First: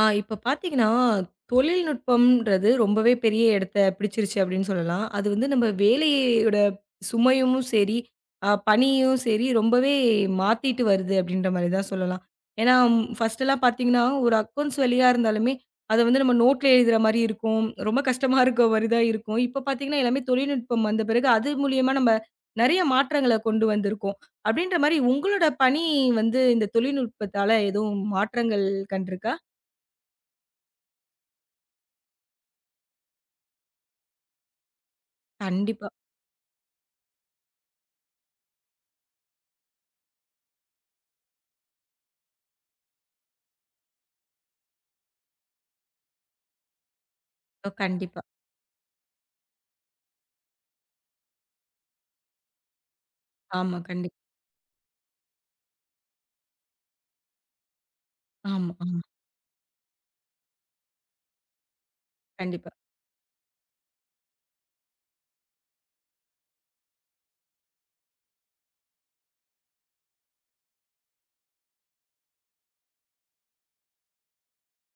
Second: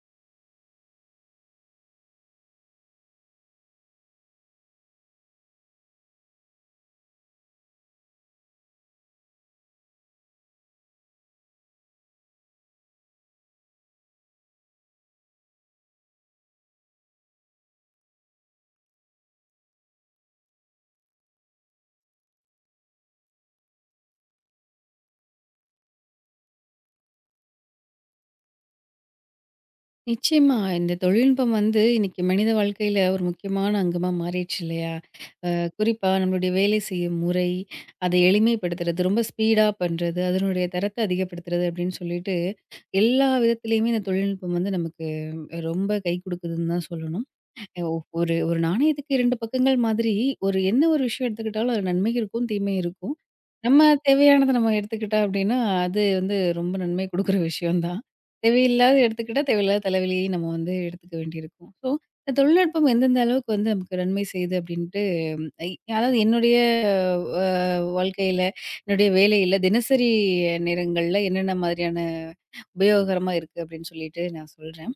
இப்ப பார்த்தீங்கன்னா, தொழில்நுட்பம்ன்றது ரொம்பவே பெரிய இடத்த பிடிச்சிருச்சு அப்படின்னு சொல்லலாம். அது வந்து நம்ம வேலையோட சுமையும் சரி, பணியும் சரி ரொம்பவே மாத்திட்டு வருது அப்படின்ற மாரி தான் சொல்லலாம். ஏன்னா, ஃபர்ஸ்ட்டெல்லாம் பார்த்தீங்கன்னா, ஒரு அக்கவுண்ட்ஸ் வேலையா இருந்தாலுமே, அத வந்து நம்ம நோட்ல எழுதுற மாரி இருக்கும். ரொம்ப கஷ்டமா இருக்க மாரி தான் இருக்கும். இப்ப பார்த்தீங்கன்னா, எல்லாமே தொழில்நுட்பம் வந்த பிறகு அது மூலியமா நம்ம நெறைய மாற்றங்கள கொண்டு வந்திருக்கோம். அப்படின்ற மாரி உங்களோட பணி வந்து இந்த தொழில்நுட்பத்தால எதுவும் மாற்றங்கள் கண்டிருக்கா? நிச்சயமா. இந்த தொழில்நுட்பம் வந்து இன்னைக்கு மனித வாழ்க்கையில ஒரு முக்கியமான அங்கமா மாறிடுச்சு இல்லையா? அ கண்டிப்பா. குறிப்பா நம்மளுடைய வேலை செய்யும் முறை, அதை எளிமைப்படுத்துறது, ரொம்ப ஸ்பீடா பண்றது, அதனுடைய தரத்தை அதிகப்படுத்துறது அப்படின்னு சொல்லிட்டு, எல்லா விதத்திலயுமே இந்த தொழில்நுட்பம் வந்து நமக்கு ரொம்ப கை குடுக்குதுன்னு தான் சொல்லணும். ஓ! கண்டிப்பா. ஒரு ஒரு நாணயத்துக்கு 2 பக்கங்கள் மாதிரி, ஒரு விஷயம் எடுத்துக்கிட்டாலும் அதில நன்மை இருக்கும், தீமை இருக்கும். ஆமா, நம்ம கண்டிப்பா. தேவையானத நம்ம எடுத்துக்கிட்டா அப்டின்னா, அது வந்து ரொம்ப நன்மை குடுக்குற விஷயம் தான். ஆமா, தேவையில்லாத ஆமா. எடுத்துக்கிட்டா, தேவையில்லாத தலைவலியையும் நம்ம வந்து எடுத்துக்க வேண்டியிருக்கும். ஸோ, இந்த கண்டிப்பா. தொழில்நுட்பம் எந்தெந்த அளவுக்கு வந்து நமக்கு நன்மை செய்யுது அப்டின்ட்டு, ஐ அதாவது என்னுடைய அ வாழ்க்கையில, என்னுடைய வேலையில, தினசரி நேரங்கள்ல என்னென்ன மாதிரியான உபயோகரமா இருக்கு அப்டின்னு சொல்லிட்டு நான் சொல்றேன்.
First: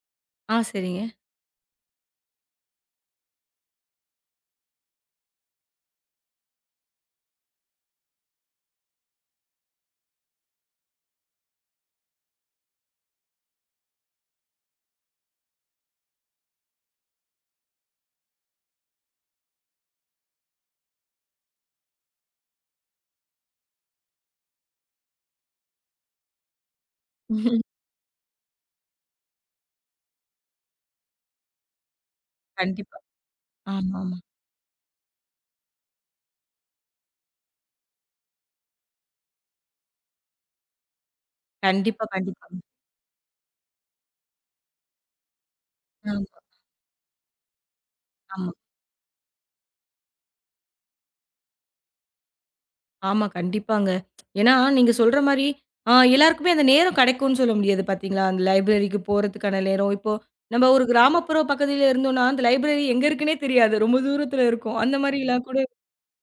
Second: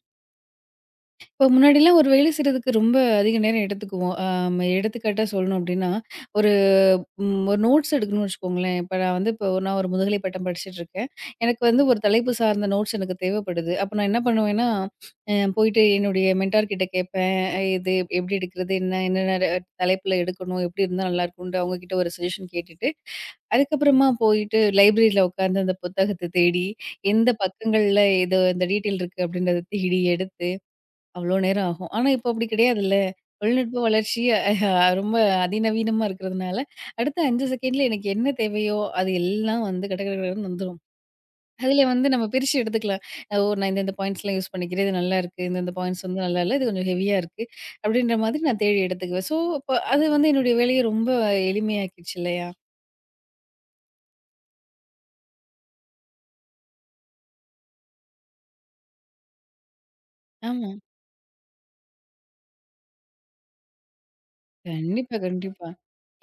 சரிங்க. இப்போ முன்னாடிலாம் ஒரு வேலை செய்றதுக்கு ரொம்ப அதிக நேரம் எடுத்துக்குவோம். ஆம் எடுத்துக்காட்டா சொல்லணும் அப்டின்னா, ஒரு ஒரு நோட்ஸ் எடுக்கணும்னு வச்சுக்கோங்களேன். இப்போ நான் ஒரு முதுகலை பட்டம் படிச்சுட்ருக்கேன். எனக்கு வந்து ஒரு தலைப்பு சார்ந்த நோட்ஸ் எனக்கு தேவைப்படுது. அப்ப நான் என்ன பண்ணுவேன்னா, போயிட்டு என்னுடைய மென்டார் கிட்ட கேட்பேன். இது எப்டி எடுக்கிறது? என்னென்ன தலைப்புல எடுக்கணும்? எப்டி இருந்தா நல்லாயிருக்கும்ன்ட்டு அவங்க கிட்ட ஒரு சஜஷன் கேட்டுட்டு, அதுக்கப்புறமா போயிட்டு லைப்ரரில உட்காந்து அந்த புத்தகத்த தேடி, எந்த பக்கங்கள்ல இது இந்த டீட்டெயில் இருக்கு அப்டின்றத தேடி எடுத்து அவ்ளோ நேரம் ஆகும். ஆனா, இப்ப அப்படி கிடையாதுல்ல. கண்டிப்பா. தொழில்நுட்ப ஆமா, ஆமா. வளர்ச்சி ரொம்ப அதிநவீனமா இருக்கிறதுனால, அடுத்த 5 செகண்ட்ல எனக்கு என்ன தேவையோ, அது எல்லாம் வந்து கட கட கடன்னு வந்துரும். அதுல கண்டிப்பா, வந்து நம்ம பிரிச்சு கண்டிப்பாங்க. எடுத்துக்கலாம். ஓ! நான் இந்த இந்த பாயிண்ட்ஸ்லாம் யூஸ் பண்ணிக்கிறேன். இது நல்லாயிருக்கு. இந்த இந்த பாயிண்ட்ஸ் வந்து ஆமா, நல்லா இல்ல. இது கொஞ்சம் ஹெவியா இருக்கு. அப்படின்ற மாதிரி ஆமா. நான் தேடி எடுத்துக்குவேன். ஸோ, அப்ப அது வந்து என்னுடைய வேலைய ரொம்ப எளிமையாக்கிடுச்சு இல்லையா? ஆமா, கண்டிப்பாங்க. ஏன்னா, நீங்க சொல்ற மாரி எல்லாருக்குமே அந்த நேரம் கெடைக்கும்னு சொல்ல முடியாது பார்த்தீங்களா? அந்த லைப்ரரிக்கு போறதுக்கான நேரம். இப்போ நம்ம ஆமா. ஒரு கிராமப்புற பகுதியில இருந்தோம்னா, அந்த லைப்ரரி எங்க இருக்குன்னே தெரியாது. ரொம்ப தூரத்தில இருக்கும். அந்த கண்டிப்பா, மாரிலாம் கூட கண்டிப்பா.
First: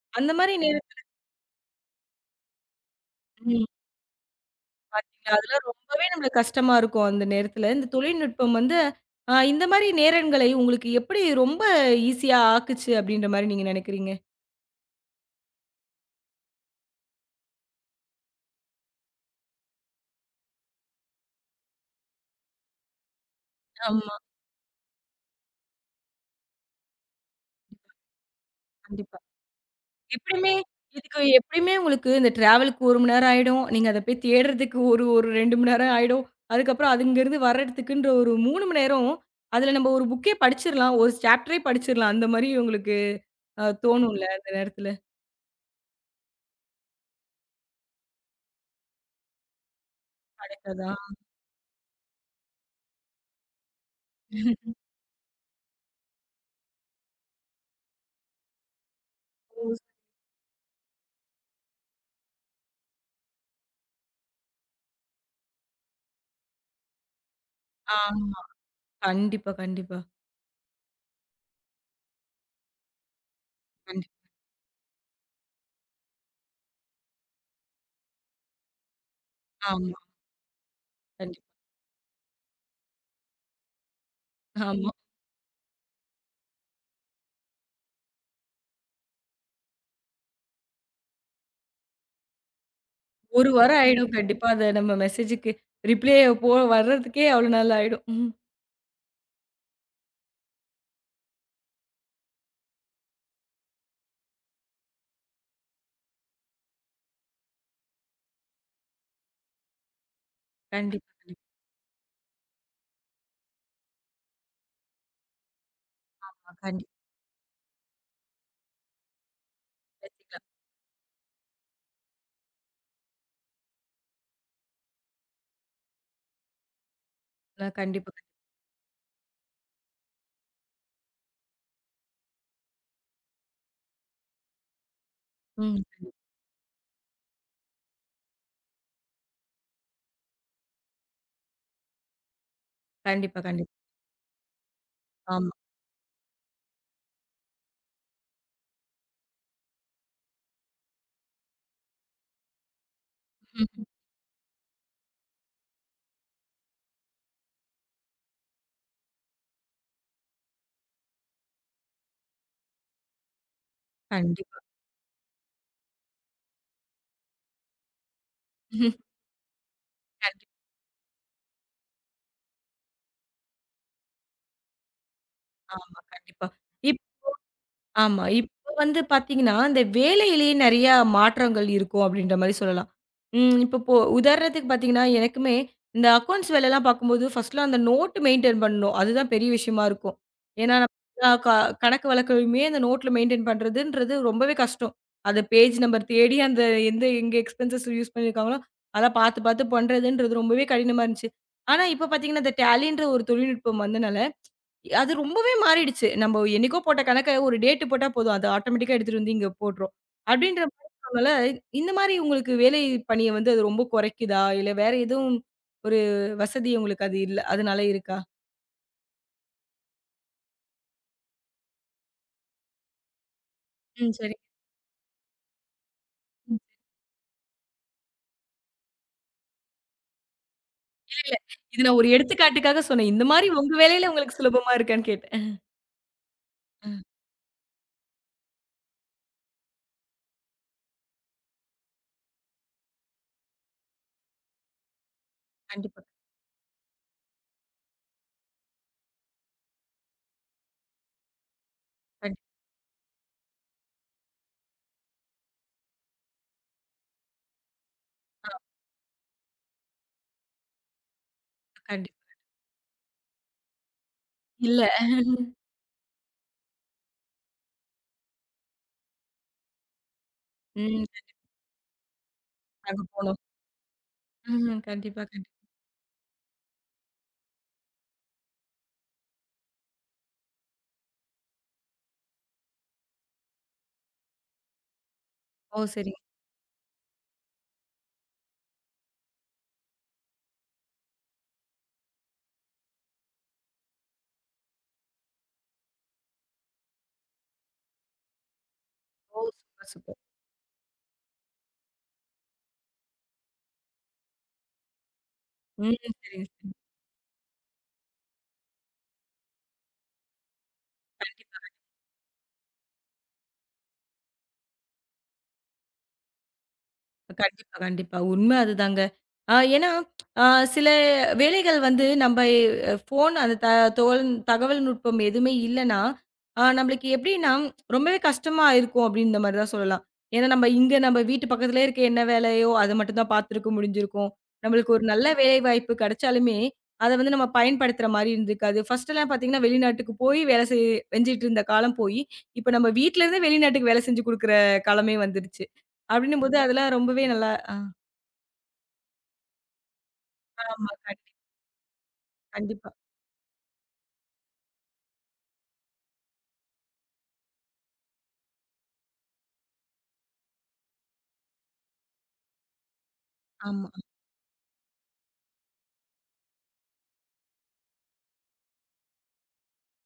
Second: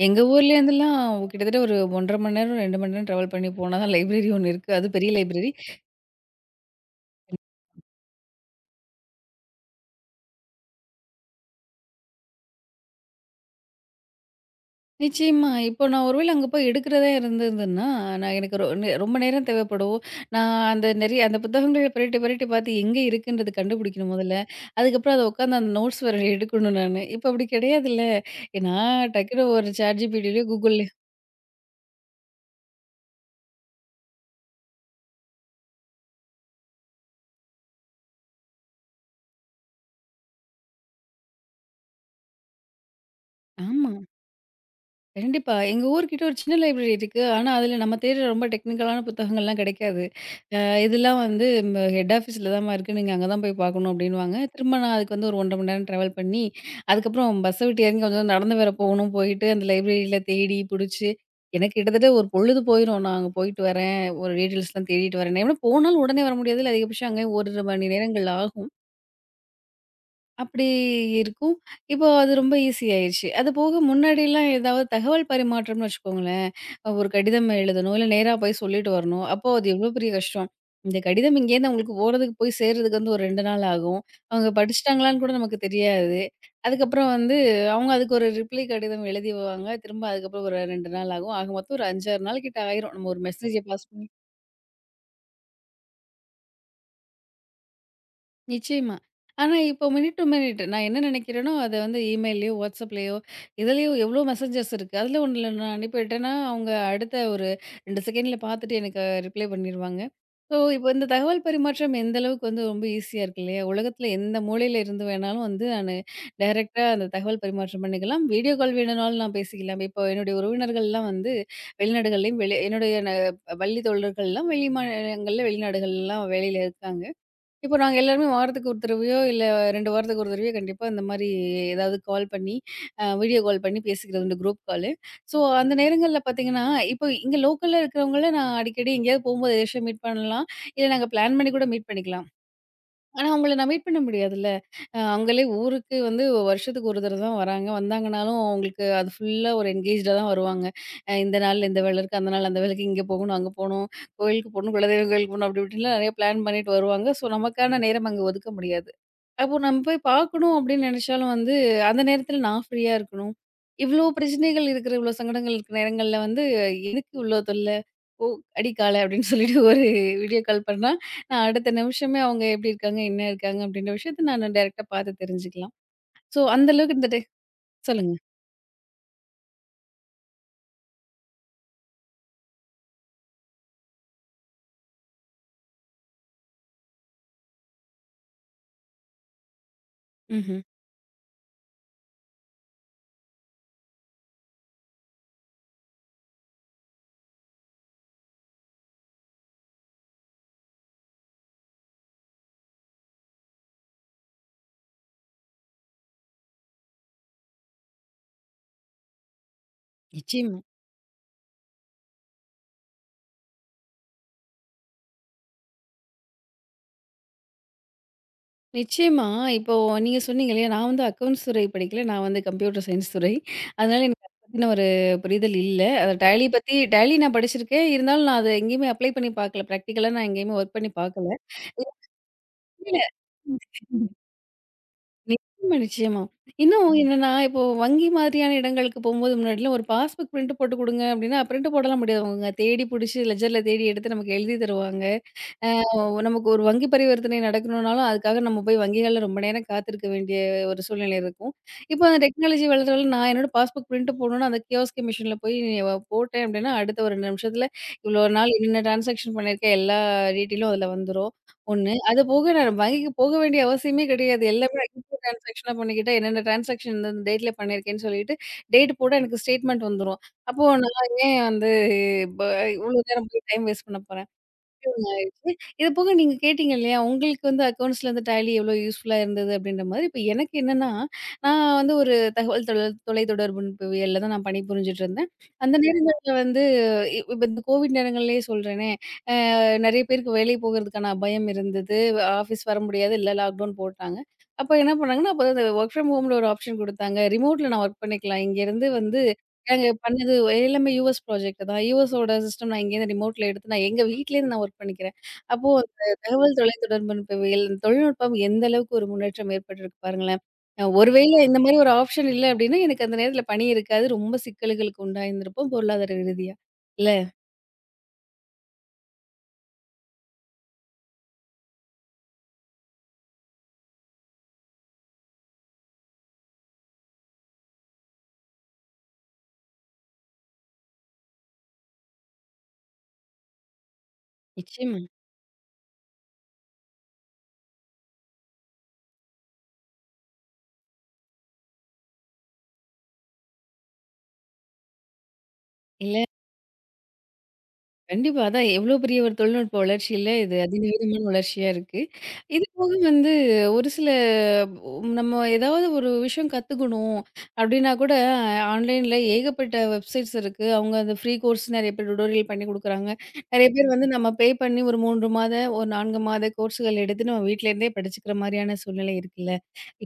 எங்க அந்த மாரி ஊர்லேருந்துலாம் கிட்டத்தட்ட ஒரு 1 1/2 மணி நேரம், 2 மணி நேரம் ட்ராவல் பண்ணி நேர போனா தான் லைப்ரரி ஒண்ணு இருக்கு. அது பெரிய பார்த்தீங்களா? லைப்ரரி. அதெல்லாம் ரொம்பவே நம்மளுக்கு கஷ்டமா இருக்கும் அந்த நேரத்துல. இந்த தொழில்நுட்பம் வந்து இந்த மாரி நேரங்களை உங்களுக்கு எப்படி ரொம்ப ஈஸியா ஆக்குச்சு அப்படின்ற மாரி நீங்க நினைக்கிறீங்க? நிச்சயமா. இப்போ நான் ஒரு வேள அங்க போய் எடுக்கிறதா இருந்ததுன்னா, எனக்கு ரொ நெ ரொம்ப நேரம் தேவைப்படும். நான் அந்த நெறைய அந்த புத்தகங்கள பெரட்டி பெரட்டி பார்த்து எங்கே இருக்குன்றது கண்டுபிடிக்கணும் ஆமா, முதல்ல. அதுக்கப்புறம் அத உட்காந்து அந்த நோட்ஸ் வேற எடுக்கணும் நானு. இப்போ அப்படி கிடையாதுல்ல. நான் கண்டிப்பா. டக்குனு ஒரு ChatGPTலயோ, எப்படியுமே Googleலயோ இதுக்கு எப்படியுமே உங்களுக்கு இந்த டிராவலுக்கு 1 மணி நேரம் ஆயிடும். நீங்க அத போய் தேடுறதுக்கு ஒரு ஒரு 2 மணி நேரம் ஆயிடும். அதுக்கப்புறம் அது இங்கருந்து வர்றதுக்குன்ற ஒரு 3 மணி நேரம். அதுல நம்ம ஒரு புக்கே படிச்சிரலாம். ஒரு சாப்டரே படிச்சிரலாம். அந்த மாரி உங்களுக்கு ஆமா. தோணும்ல அந்த நேரத்துல. கண்டிப்பா. எங்க ஊர்கிட்ட ஒரு சின்ன லைப்ரரி இருக்கு. ஆனா, அதுல நம்ம தேடுற ரொம்ப டெக்னிக்கலான புத்தகங்கள்லாம் கிடைக்காது. அ கிடைக்காதா? இதெல்லாம் வந்து ஹெட் ஆஃபீஸ்ல தாம்மா இருக்கு. நீங்க அங்க தான் போய் பார்க்கணும் அப்டின்னுவாங்க. திரும்ப நான் அதுக்கு வந்து ஒரு 1 1/2 மணி நேரம் ட்ராவல் பண்ணி, அதுக்கப்புறம் பஸ்ஸ விட்டு இறங்கி கொஞ்சம் நடந்து வேற போகணும். போயிட்டு அந்த லைப்ரரியில தேடி புடிச்சு, எனக்கு கிட்டத்தட்ட ஒரு பொழுது போயிரும். நான் அங்க போயிட்டு வரேன். ஒரு டீட்டெயில்ஸ்லாம் தேடிட்டு வரேன். ஏன்னா போனாலும் உடனே வர முடியாதுல்ல. அதிகபட்சம் அங்கே ஒரு மணி நேரங்கள் ஆமா. ஆகும். கண்டிப்பா, கண்டிப்பா. அப்படி இருக்கும். இப்போ அது ரொம்ப ஈஸி ஆயிருச்சு. அது போக கண்டிப்பா. முன்னாடிலாம் ஏதாவது தகவல் பரிமாற்றம்னு வச்சுக்கோங்களேன், ஒரு கடிதம் எழுதணும், இல்ல நேரா போய் சொல்லிட்டு வரணும். அப்போ அது எவ்ளோ ஆமா. பெரிய கஷ்டம். இந்த கடிதம் கண்டிப்பா. இங்கேருந்து அவங்களுக்கு போறதுக்கு போய் சேர்றதுக்கு வந்து ஒரு 2 நாள் ஆகும். அவங்க ஆமா. படிச்சுட்டாங்களான்னு கூட நமக்கு தெரியாது. அதுக்கப்புறம் வந்து அவங்க அதுக்கு ஒரு ரிப்ளை கடிதம் எழுதிவாங்க. திரும்ப அதுக்கப்புறம் ஒரு 2 நாள் ஆகும். ஆக மொத்தம் ஒரு 5, 6 நாள் கிட்ட ஆயிரும். நம்ம ஒரு 1 மெசேஜ வாரம் பாஸ் ஆயிடும் கண்டிப்பா அத நம்ம மெசேஜுக்கு ரிப்ளே போ வர்றதுக்கே அவ்ளோ நாள் ஆயிடும். ம். நிச்சயமா. ஆனா, இப்போ மினிட் டூ மினிட் நான் என்ன நினைக்கிறேனோ, அத வந்து இமெயில்லயோ, WhatsAppலயோ, இதுலயோ எவ்ளோ மெசேஞ்சஸ் இருக்கு. அதுல ஒண்ணுல நான் அனுப்பிவிட்டேன்னா, அவங்க அடுத்த ஒரு 2 செகண்ட்ல பார்த்துட்டு எனக்கு ரிப்ளை பண்ணிருவாங்க. ஸோ, இப்போ இந்த கண்டிப்பா, தகவல் கண்டிப்பா. பரிமாற்றம் எந்த அளவுக்கு வந்து ரொம்ப ஈஸியா இருக்கு இல்லையா? உலகத்துல எந்த மூலையில இருந்து வேணாலும் வந்து நானு டைரக்ட்டா கண்டிப்பா அந்த தகவல் பரிமாற்றம் பண்ணிக்கலாம். வீடியோ கால் வேணும்னாலும் நான் பேசிக்கலாம். இப்போ என்னுடைய பேசிக்கலாம். உறவினர்கள்லாம் வந்து வெளிநாடுகள்லயும், வெளி என்னுடைய ந பள்ளி தோழர்கள்லாம் வெளி மாநிலங்கள்ல, வெளிநாடுகள்லாம் வேலையில இருக்காங்க. நான் இப்போ நாங்க கண்டிப்பா எல்லாருமே வாரத்துக்கு ஒரு தடவையோ, இல்ல 2 வாரத்துக்கு ஒரு தடவையோ கண்டிப்பா இந்த மாரி ஏதாவது கால் பண்ணி, வீடியோ கால் பண்ணி பேசிக்கிறது உண்டு குரூப் காலு. ஸோ அந்த ம். நேரங்கள்ல பார்த்தீங்கன்னா, இப்போ இங்க லோக்கல்ல இருக்கிறவங்கள நான் அடிக்கடி எங்கேயாவது போம்போது எதாச்சும் மீட் பண்ணலாம். இல்ல நாங்க பிளான் பண்ணி கூட மீட் பண்ணிக்கலாம். ஆனா, கண்டிப்பா, அவங்கள நான் கண்டிப்பா. மீட் பண்ண முடியாதுல்ல. அவங்களே ஆமா. ஊருக்கு வந்து வருஷத்துக்கு ஒரு தடவ தான் வராங்க. வந்தாங்கனாலும் அவங்களுக்கு அது ஃபுல்லா ஒரு என்கேஜ்டா தான் வருவாங்க. இந்த நாள்ல இந்த வேல இருக்கு, அந்த நாள் அந்த வேலைக்கு இங்க போகணும், அங்க ம். போணும், கோயிலுக்கு போணும், குலதெய்வம் கோயிலுக்கு போணும் அப்படி இப்படின்லாம் நெறைய பிளான் பண்ணிட்டு வருவாங்க. ஸோ, நமக்கான நேரம் அங்க ஒதுக்க முடியாது. அப்போ நம்ம போய் பார்க்கணும் அப்படின்னு நெனச்சாலும் வந்து, அந்த நேரத்துல நான் ஃப்ரீயா இருக்கணும். இவ்ளோ கண்டிப்பா. பிரச்சனைகள் இருக்கிற, இவ்ளோ சங்கடங்கள் இருக்கிற நேரங்கள்ல வந்து, "எதுக்கு இவ்ளோ தொல்ல? போ, அடி கால" அப்படின்னு சொல்லிட்டு ஒரு வீடியோ கண்டிப்பா. கால் பண்ணா, நான் அடுத்த நிமிஷமே அவங்க எப்படி இருக்காங்க, என்ன இருக்காங்க அப்படின்ற விஷயத்த நான் டைரக்ட்டா பாத்து தெரிஞ்சுக்கலாம். ஆமா. ஸோ கண்டிப்பா. அந்த அளவுக்கு இப் இந்த டே சொல்லுங்க. ஆமா. இப்போ வந்து பார்த்தீங்கன்னா, இந்த வேலையிலேயே நெறையா மாற்றங்கள் இருக்கும் அப்படின்ற மாரி சொல்லலாம். இப்போ உதாரணத்துக்கு பார்த்தீங்கன்னா, எனக்குமே இந்த அக்கவுண்ட்ஸ் வேலைலாம் பார்க்கும்போது, ஃபர்ஸ்ட்லாம் அந்த நோட் மெயின்டெயின் பண்ணணும். அதுதான் பெரிய விஷயமா இருக்கும். ம்ஹ்ம். ஏன்னா, நம்ம எல்லா கணக்கு வழக்கையுமே அந்த நோட்ல மெயின்டெயின் பண்றதுன்றது ரொம்பவே கஷ்டம். அந்த பேஜ் நம்பர் தேடி அந்த எந்த எங்க எக்ஸ்பென்சஸ் யூஸ் பண்ணியிருக்காங்களோ, அதெல்லாம் பார்த்து பார்த்து பண்றதுன்றது ரொம்பவே கடினமா இருந்துச்சு. ஆனா, இப்போ பார்த்தீங்கன்னா, இந்த Tallyன்ற ஒரு தொழில்நுட்பம் வந்தனால அது ரொம்பவே மாறிடுச்சு. நம்ம என்னைக்கோ போட்ட கணக்க ஒரு டேட் போட்டா போதும். அது ஆட்டோமேட்டிக்கா எடுத்துட்டு வந்து இங்க போட்டுரும். நிச்சயமா. அப்படின்ற மாரி இருக்கனால, இந்த மாரி உங்களுக்கு வேலை பணிய வந்து அது ரொம்ப குறைக்குதா? இல்ல வேற எதுவும் ஒரு வசதி உங்களுக்கு அது இல்ல. அதனால இருக்கா? நிச்சயமா. இப்போ நீங்க சொன்னீங்க இல்லையா, நான் வந்து அக்கவுண்ட்ஸ் துறை படிக்கல. நான் வந்து கம்ப்யூட்டர் சயின்ஸ் துறை. அதனால ம். எனக்கு அத சரி. பத்தின ஒரு புரிதல் இல்ல. அத டேலி ம். பத்தி டேலி நான் படிச்சிருக்கேன். இருந்தாலும் நான் அத எங்கேயுமே அப்ளை பண்ணி பாக்கல. பிராக்டிகலா நான் எங்கேயுமே ஒர்க் பண்ணி பாக்கல. இது நான் ஒரு எடுத்துக்காட்டுக்காக இல்ல. சொன்னேன். இந்த மாரி உங்க வேலையில உங்களுக்கு சுலபமா இருக்கான்னு கேட்டேன். நிச்சயமா, நிச்சயமா. இன்னும் அ என்னன்னா, இப்போ வங்கி மாதிரியான இடங்களுக்கு போம்போது முன்னாடிலாம் ஒரு பாஸ்புக் பிரிண்ட் போட்டு குடுங்க அப்டின்னா, பிரிண்ட் போடலாம் முடியாது. அவங்க தேடி புடிச்சு லெட்ஜர்ல தேடி எடுத்து நமக்கு எழுதி தருவாங்க. அ கண்டிப்பா. நமக்கு ஒரு வங்கி பரிவர்த்தனை நடக்கணும்னாலும், அதுக்காக நம்ம போய் வங்கிகள்ல ரொம்ப நேரம் காத்திருக்க வேண்டிய ஒரு சூழ்நிலை இருக்கும். இப்போ அந்த டெக்னாலஜி வளர வளர நான் என்னோட பாஸ்புக் பிரிண்ட் போடணும்னா, அந்த கியோஸ்கி மிஷின்ல போய் நீ வ போட்டேன் அப்டின்னா, அடுத்த ஒரு 2 நிமிஷத்துல இவ்ளோ நாள் கண்டிப்பா. என்னென்ன டிரான்சாக்ஷன் பண்ணியிருக்கேன் எல்லா டீட்டெயிலும் அதுல வந்துரும். அது கண்டிப்பா. போக நான் வங்கிக்கு போக வேண்டிய அவசியமே கிடையாது. எல்லாமே இல்ல. ஐடிஓ டிரான்சாக்ஷனா பண்ணிக்கிட்டா, என்னென்ன டிரான்சாக்ஷன் இந்த இந்த டேட்ல பண்ணியிருக்கேன்னு சொல்லிட்டு, டேட் போட்டா எனக்கு ஸ்டேட்மெண்ட் வந்துரும். அப்போ ம். நான் ஏன் வந்து ப இவ்ளோ நாங்க நேரம் போனோம். போய் டைம் வேஸ்ட் பண்ண போறேன்? ம். முக்கியம் கண்டிப்பா, ஆயிடுச்சு. கண்டிப்பா. இது போக நீங்க கேட்டீங்க இல்லையா? உங்களுக்கு வந்து அக்கவுண்ட்ஸ்ல வந்து டேலி எவ்வளோ யூஸ்ஃபுல்லா இருந்தது அப்படின்ற மாதிரி. இப்ப எனக்கு என்னன்னா, நான் வந்து ஒரு தகவல் தொலைத்தொடர்புவியல்ல தான் நான் பணிபுரிஞ்சுட்டு இருந்தேன். அந்த ஓ! சரிங்க. நேரங்கள்ல வந்து இப்ப இந்த கோவிட் நேரங்கள்லயே சொல்றேனே, அ நெறைய பேருக்கு வேலை போகறதுக்கான அபாயம் இருந்தது. ஆஃபீஸ் வர முடியாது. இல்ல லாக்டவுன் போட்டாங்க. அப்ப என்ன பண்ணாங்கன்னா, அப்ப அந்த வொர்க் ஃப்ரம் ஹோம்ல ஒரு ஆப்ஷன் குடுத்தாங்க. ரிமோட்ல நான் வொர்க் பண்ணிக்கலாம். இங்கேருந்து வந்து ஓ! நாங்க சூப்பர், சூப்பர். பண்ணது எல்லாமே யுஎஸ் ப்ராஜெக்ட் தான். யுஎஸோட சிஸ்டம் நான் இங்கேருந்து ரிமோட்ல எடுத்து நான் எங்க வீட்லேருந்து நான் ஒர்க் பண்ணிக்கிறேன். அப்போ ம். அந்த தகவல் சரிங்க. தொலைத்தொடர்புகள் தொழில்நுட்பம் எந்த அளவுக்கு ஒரு முன்னேற்றம் ஏற்பட்டிருக்கு பாருங்களேன். ஒருவேளை இந்த மாரி ஒரு ஆப்ஷன் இல்ல அப்டின்னா, எனக்கு அந்த நேரத்தில பணி இருக்காது. ரொம்ப சிக்கல்களுக்கு உண்டாயிருந்திருப்போம் பொருளாதார ரீதியா. இல்ல. கண்டிப்பா, கண்டிப்பா. உண்மை அதுதாங்க. ஏன்னா, அ சில வேலைகள் வந்து நம்ப ஃபோன் அந்த த தோல் தகவல் நுட்பம் எதுவுமே இல்லன்னா, நம்பளுக்கு எப்படின்னா, ரொம்பவே கஷ்டமா இருக்கும் அப்படின்ற மாரி தான் சொல்லலாம். ஏன்னா நம்ப இங்க நம்ப வீட்டு பக்கத்திலயே இருக்க என்ன வேலையோ, அத மட்டும் தான் பார்த்துருக்க முடிஞ்சிருக்கும். நம்பளுக்கு நிச்சயமா. ஒரு நல்ல வேலைவாய்ப்பு கிடைச்சாலுமே, அத வந்து நம்ம பயன்படுத்துற மாரி இருந்திருக்காது. ஃபர்ஸ்ட்டெல்லாம் பார்த்தீங்கன்னா, வெளிநாட்டுக்கு போய் வேலை செஞ்சுட்டு இருந்த காலம் போயி, இப்ப நம்ப வீட்ல இருந்தே வெளிநாட்டுக்கு வேலை செஞ்சு குடுக்குற காலமே வந்துருச்சு. இல்ல. அப்டின்னும்போது அதெல்லாம் ரொம்பவே நல்லா ஆ. கண்டிப்பா. அதான் எவ்ளோ பெரிய ஒரு தொழில்நுட்ப வளர்ச்சியில இது ஆமா. அதிநீதமான கண்டிப்பா. வளர்ச்சியா இருக்கு. இது போக கண்டிப்பா. வந்து ஒரு சில நம்ம ஏதாவது ஒரு விஷயம் கத்துக்கணும் அப்டின்னா கூட ஆன்லைன்ல ஏகப்பட்ட வெப்சைட்ஸ் இருக்கு. அவங்க அந்த ஃப்ரீ கோர்ஸ் நெறைய பேர் டுடோரியல் பண்ணி குடுக்குறாங்க. நெறைய ஆமா. பேர் வந்து நம்ம பே பண்ணி ஒரு 3 மாத, ஒரு 4 மாத கோர்ஸ்கள் எடுத்து நம்ம வீட்ல இருந்தே படிச்சுக்கிற மாரியான சூழ்நிலை இருக்குல்ல.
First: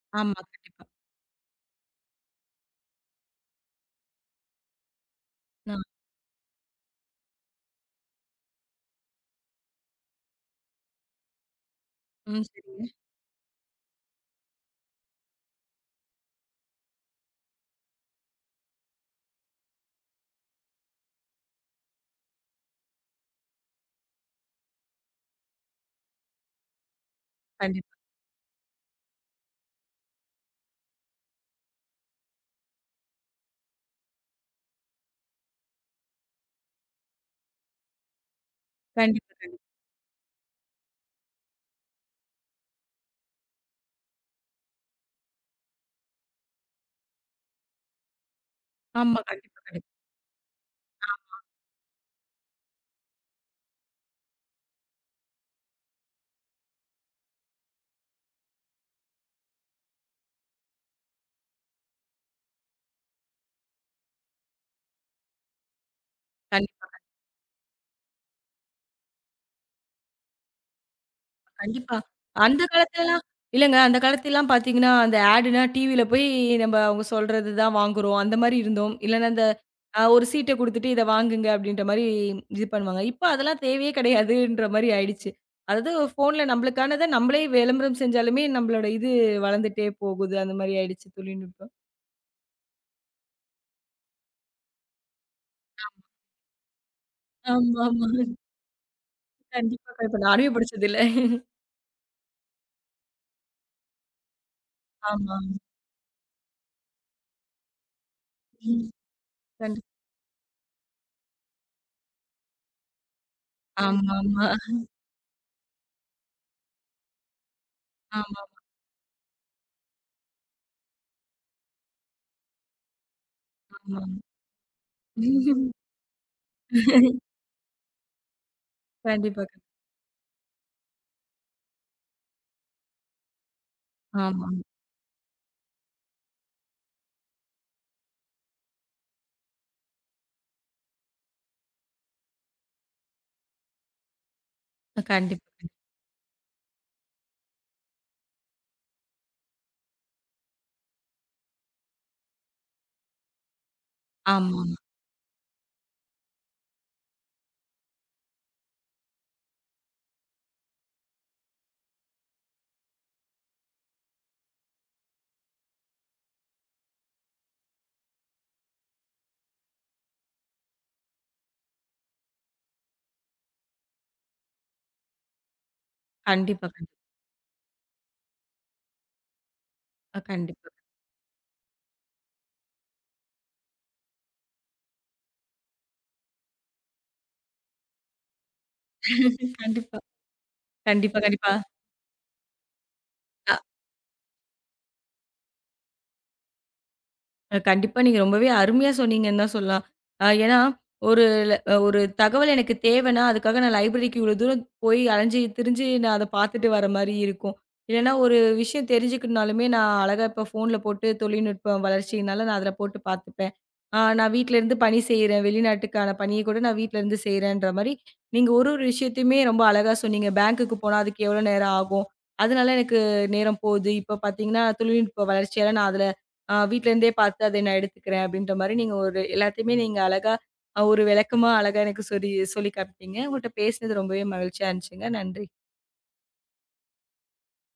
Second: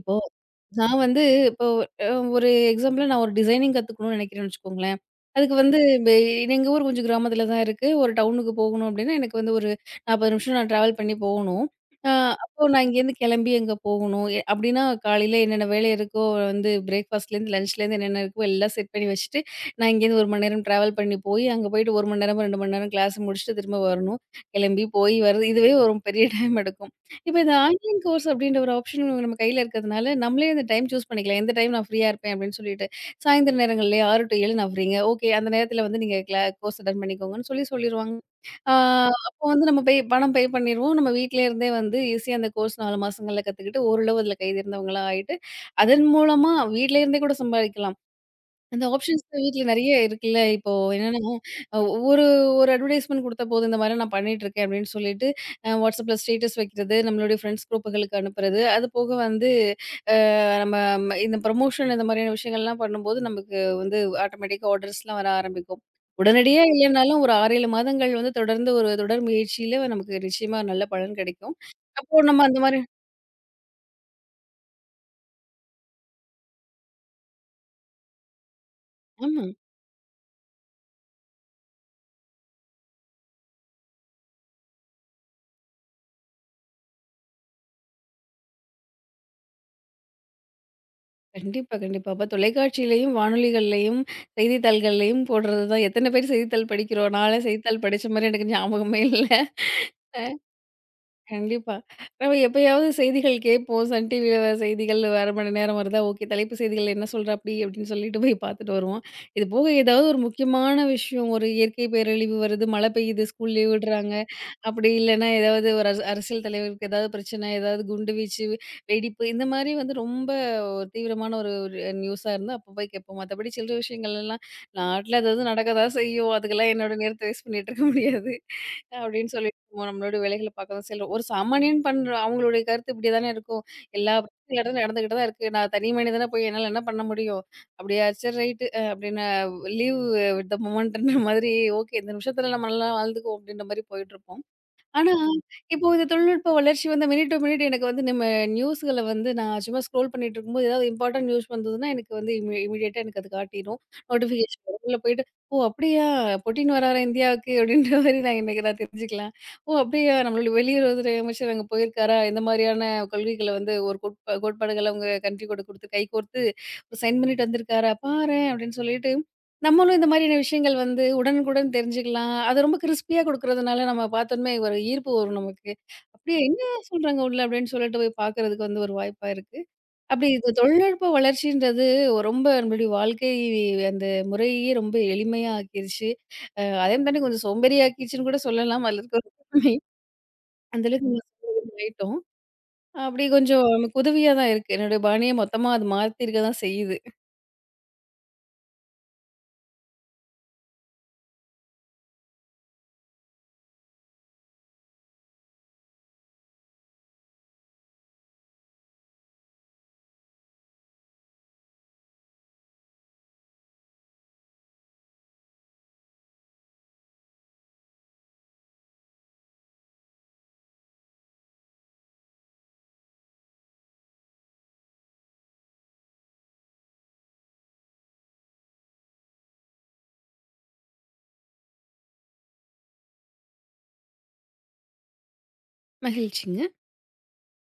இப்போ ஆமா. கண்டிப்பா. நான் வந்து இப்போ அ ஒரு எக்ஸாம்பிளா நான் ஒரு டிசைனிங் கத்துக்கணும்னு நினைக்கிறேன்னு வச்சுக்கோங்களேன். அதுக்கு ஆ. வந்து பே எங்க ஊர் கொஞ்சம் கிராமத்தில தான் இருக்கு. ஒரு டவுனுக்கு போகணும் அப்டின்னா, எனக்கு வந்து ஒரு 40 நிமிஷம் நான் டிராவல் பண்ணி போகணும். அ ம். அப்போ நான் சரிங்க. இங்கேருந்து கிளம்பி அங்க போகணும். அப்டின்னா காலையில என்னென்ன வேலை இருக்கோ வந்து பிரேக்ஃபாஸ்ட்லேருந்து, லஞ்ச்லேருந்து என்னென்ன இருக்கோ எல்லாம் செட் பண்ணி வச்சுட்டு, நான் இங்கேருந்து 1 மணி நேரம் டிராவல் பண்ணி போய், அங்க போயிட்டு 1 மணி நேரமோ, 2 மணி நேரம் கிளாஸ் முடிச்சுட்டு திரும்ப வரணும். கிளம்பி போய் வர்றது இதுவே ஒரு பெரிய டைம் எடுக்கும். இப்ப இந்த கண்டிப்பா. ஆன்லைன் கோர்ஸ் அப்படின்ற ஒரு ஆப்ஷன் நம்ம கையில இருக்கிறதுனால, நம்மளே அந்த டைம் சூஸ் பண்ணிக்கலாம். எந்த டைம் நான் ஃப்ரீயா இருப்பேன் அப்படின்னு சொல்லிட்டு. சாயந்தர நேரங்கள்லயே 6 டூ 7 நான் ஃப்ரீங்க. ஓகே அந்த நேரத்தில வந்து நீங்க கோர்ஸ் அட்டெண்ட் பண்ணிக்கோங்கன்னு சொல்லி சொல்லிருவாங்க. ஆ கண்டிப்பா, அப்போ வந்து கண்டிப்பா. நம்ம பணம் பே பண்ணிருவோம். நம்ம வீட்ல இருந்தே வந்து ஈஸியா அந்த கோர்ஸ் 4 மாசங்கள்ல கத்துக்கிட்டு ஓரளவு அதில கைதேர்ந்தவங்களா ஆயிட்டு, அதன் மூலமா வீட்ல இருந்தே கூட சம்பாதிக்கலாம். அந்த ஆமா. ஆப்ஷன்ஸ் கண்டிப்பா, வீட்ல நெறைய கண்டிப்பா. இருக்குல்ல. இப்போ என்னன்னா, அ ஒரு ஒரு அட்வர்டைஸ்மென்ட் குடுத்தா போதும். இந்த மாரிலாம் நான் பண்ணிட்டுருக்கேன் அப்டின்னு சொல்லிட்டு, WhatsAppல ஸ்டேட்டஸ் வைக்கிறது, நம்மளுடைய ஃப்ரெண்ட்ஸ் குரூப்புகளுக்கு அனுப்புறது, அது போக வந்து நம்ம இந்த ப்ரமோஷன் இந்த மாரியான விஷயங்கள்லாம் பண்ணும்போது, நமக்கு வந்து ஆட்டோமேட்டிக்கா ஆர்டர்ஸ்லாம் வர ஆரம்பிக்கும். உடனடியா கண்டிப்பா, இல்லனாலும் ஒரு 6, 7 மாதங்கள் வந்து தொடர்ந்து ஒரு தொடர் முயற்சியில நமக்கு நிச்சயமா நல்ல பலன் கிடைக்கும். கண்டிப்பா. அப்போ நம்ம அந்த அந்த மாரி காலத்துலலாம் இல்லங்க. அந்த காலத்துலலாம் பார்த்தீங்கன்னா, அந்த ஆடுனா டிவில போய் நம்ம அவங்க சொல்றது தான் வாங்குறோம். அந்த மாரி இருந்தோம். இல்லன்னா ஆமா. அந்த ஒரு சீட்ட குடுத்துட்டு இத வாங்குங்க அப்டின்ற மாரி இது பண்ணுவாங்க. இப்ப அதெல்லாம் தேவையே கிடையாதுன்ற மாரி ஆயிடுச்சு. அதாவது ஃபோன்ல நம்மளுக்கானத நம்மளே விளம்பரம் செஞ்சாலுமே நம்மளோட இது வளர்ந்துட்டே போகுது. அந்த மாரி ஆயிடுச்சு தொழில்நுட்பம். கண்டிப்பா, கண்டிப்பா. அப்ப தொலைக்காட்சியிலயும், வானொலிகள்லயும், செய்தித்தாள்கள்லயும் போடுறது தான். எத்தன பேர் செய்தித்தாள் படிக்கிறோம்? நான்லாம் செய்தித்தாள் படிச்ச ஆமாமா. மாரி எனக்கு ஞாபகமே இல்ல. கண்டிப்பா, கண்டிப்பா. நானுமே படிச்சதில்ல. கண்டிப்பா. நம்ம எப்பயாவது செய்திகள் கேட்போம். சன் டிவில செய்திகள் 1/2 ஆமா. மணி நேரம் வருதா, ஓகே தலைப்பு செய்திகள் என்ன சொல்றாப்படி அப்படின்னு சொல்லிட்டு போய் பார்த்துட்டு ம். வருவோம். இது போக கண்டிப் ஏதாவது ஒரு முக்கியமான விஷயம், ஒரு இயற்கை பேரழிவு வருது, மழை பெய்யுது, ஸ்கூல் லீவ் விடுறாங்க, ஆமாமா. அப்படி இல்லைன்னா ஏதாவது ஒரு அரசு அரசியல் தலைவருக்கு ஏதாவது பிரச்சனை, ஏதாவது குண்டு வீச்சு, ஆமாமா. வெடிப்பு இந்த மாதிரி வந்து ரொம்ப ஒரு தீவிரமான ஒரு ஒரு நியூஸா இருந்தா அப்போ போய் கேட்போம். மத்தபடி சில்லற விஷயங்கள் எல்லாம் நாட்ல ஏதாவது நடக்க தான் செய்யும். அதுக்கெல்லாம் என்னோட நேரத்தை வேஸ்ட் பண்ணிட்டு இருக்க முடியாது அப்படின்னு கண்டிப்பா, சொல்லி ஓ! நம்மளோட வேலைகள பார்க்க தான் செல்றோம். ஒரு சாமானியன் பண்ற அவங்களுடைய கருத்து இப்படி தானே இருக்கும். எல்லா பிரச்சனையும் ஆமாமா. எல்லா இடத்துலயும் நடந்துகிட்டு தான் இருக்கு. நான் தனி மனிதனா போய் என்னால என்ன பண்ண முடியும்? அப்படியா சரி ரைட்டு அப்படின்னு லீவ் வித் த மொமெண்ட்ன்ற மாதிரி ஓகே இந்த நிமிஷத்துல நம்ம நல்லா வாழ்ந்துக்குவோம் அப்படின்ற மாரி போயிட்டுருப்போம். ஆனா, கண்டிப்பா, கண்டிப்பா. இப்போ இந்த தொழில்நுட்ப வளர்ச்சி வந்து மினிட் டூ மினிட் எனக்கு வந்து நம்ம நியூஸ்கள வந்து நான் சும்மா ஸ்க்ரோல் பண்ணிட்டு இருக்கும்போது, ஏதாவது இம்பார்ட்டன்ட் நியூஸ் வந்ததுன்னா, எனக்கு வந்து இமிடியேட்டா எனக்கு அது காட்டிரும். நோட்டிஃபிகேஷன் ஆமாமா. வரும். உள்ள போயிட்டு, "ஓ! அப்படியா? புட்டின் வராரா இந்தியாவுக்கு?" அப்படின்ற மாரி நான் எனக்கு நான் தெரிஞ்சுக்கலாம். "ஓ! அப்படியா? நம்மளுடைய வெளியுறவுத்துறை அமைச்சர் அங்க போயிருக்காரா? இந்த மாரியான கொள்கைகள வந்து ஒரு கோட்பாடுகள அவங்க கண்ட்ரி கூட குடுத்து கைகோர்த்து ஒரு சைன் பண்ணிட்டு வந்திருக்காரா? பாரேன்!" அப்படின்னு சொல்லிட்டு நம்மளும் இந்த மாதிரியான விஷயங்கள் வந்து உடனுக்குடன் தெரிஞ்சுக்கலாம். அது ரொம்ப கிரிஸ்பியா குடுக்குறதுனால நம்ம பார்த்தோனமே ஒரு ஈர்ப்பு வரும் நமக்கு. "அப்படியா என்ன கண்டிப்பா, சொல்றாங்க உள்ள?" அப்படின்னு சொல்லிட்டு போய் பார்க்கறதுக்கு வந்து ஒரு வாய்ப்பா இருக்கு. அப்படி கண்டிப்பா, இது கண்டிப்பா. தொழில்நுட்ப வளர்ச்சின்றது ரொம்ப நம்மளுடைய வாழ்க்கை அந்த முறையே ரொம்ப எளிமையா ஆக்கிருச்சு. அதையும் தாண்டி கொஞ்சம் சோம்பேறியாக்கிருச்சுன்னு கூட சொல்லலாம். அதில இருக்கிற உண்மை. கண்டிப்பா, அந்த அளவுக்கு நம்ம கண்டிப்பா, கண்டிப்பா. சோம்பேறி ஆயிட்டோம். அப்படி கொஞ்சம் நமக்கு உதவியா தான் இருக்கு. என்னுடைய பாணிய மொத்தமா அது மாத்திருக்க தான் செய்யுது. கண்டிப்பா நீங்க ரொம்பவே அருமையா சொன்னீங்கன்னு தான் சொல்லலாம். ஏன்னா, ஒரு ஒரு தகவல் எனக்கு தேவைன்னா, அதுக்காக நான் லைப்ரரிக்கு இவ்வளோ தூரம் போய் அலைஞ்சு திரிஞ்சு நான் அத பார்த்துட்டு வர மாரி இருக்கும். இல்லன்னா, ஒரு விஷயம் தெரிஞ்சுக்கணும்னாலுமே நான் அழகா இப்ப ஃபோன்ல போட்டு தொழில்நுட்பம் வளர்ச்சியினால நான் அதில போட்டு பார்த்துப்பேன். நான் வீட்லருந்து பணி செய்றேன். வெளிநாட்டுக்கான பணிய கூட நான் வீட்லருந்து செய்றேன்ற மாரி, நீங்க ஒரு ஒரு விஷயத்தையுமே ரொம்ப அழகா சொன்னீங்க. பேங்க்குக்கு போனா அதுக்கு எவ்வளோ நேரம் ஆகும்? அதனால எனக்கு நேரம் போகுது. இப்ப பார்த்தீங்கன்னா, தொழில்நுட்ப வளர்ச்சியால நான் அதுல வீட்ல இருந்தே பார்த்து அதை நான் எடுத்துக்கிறேன் அப்படின்ற மாரி நீங்க ஒரு எல்லாத்தையுமே நீங்க அழகா ஒரு விளக்கமா அழகா எனக்கு சொல்லி சொல்லி காமிச்சீங்க. உங்கள்ட்ட பேசினது ரொம்பவே மகிழ்ச்சியா இருந்துச்சுங்க. நன்றி. மகிழ்ச்சிங்க.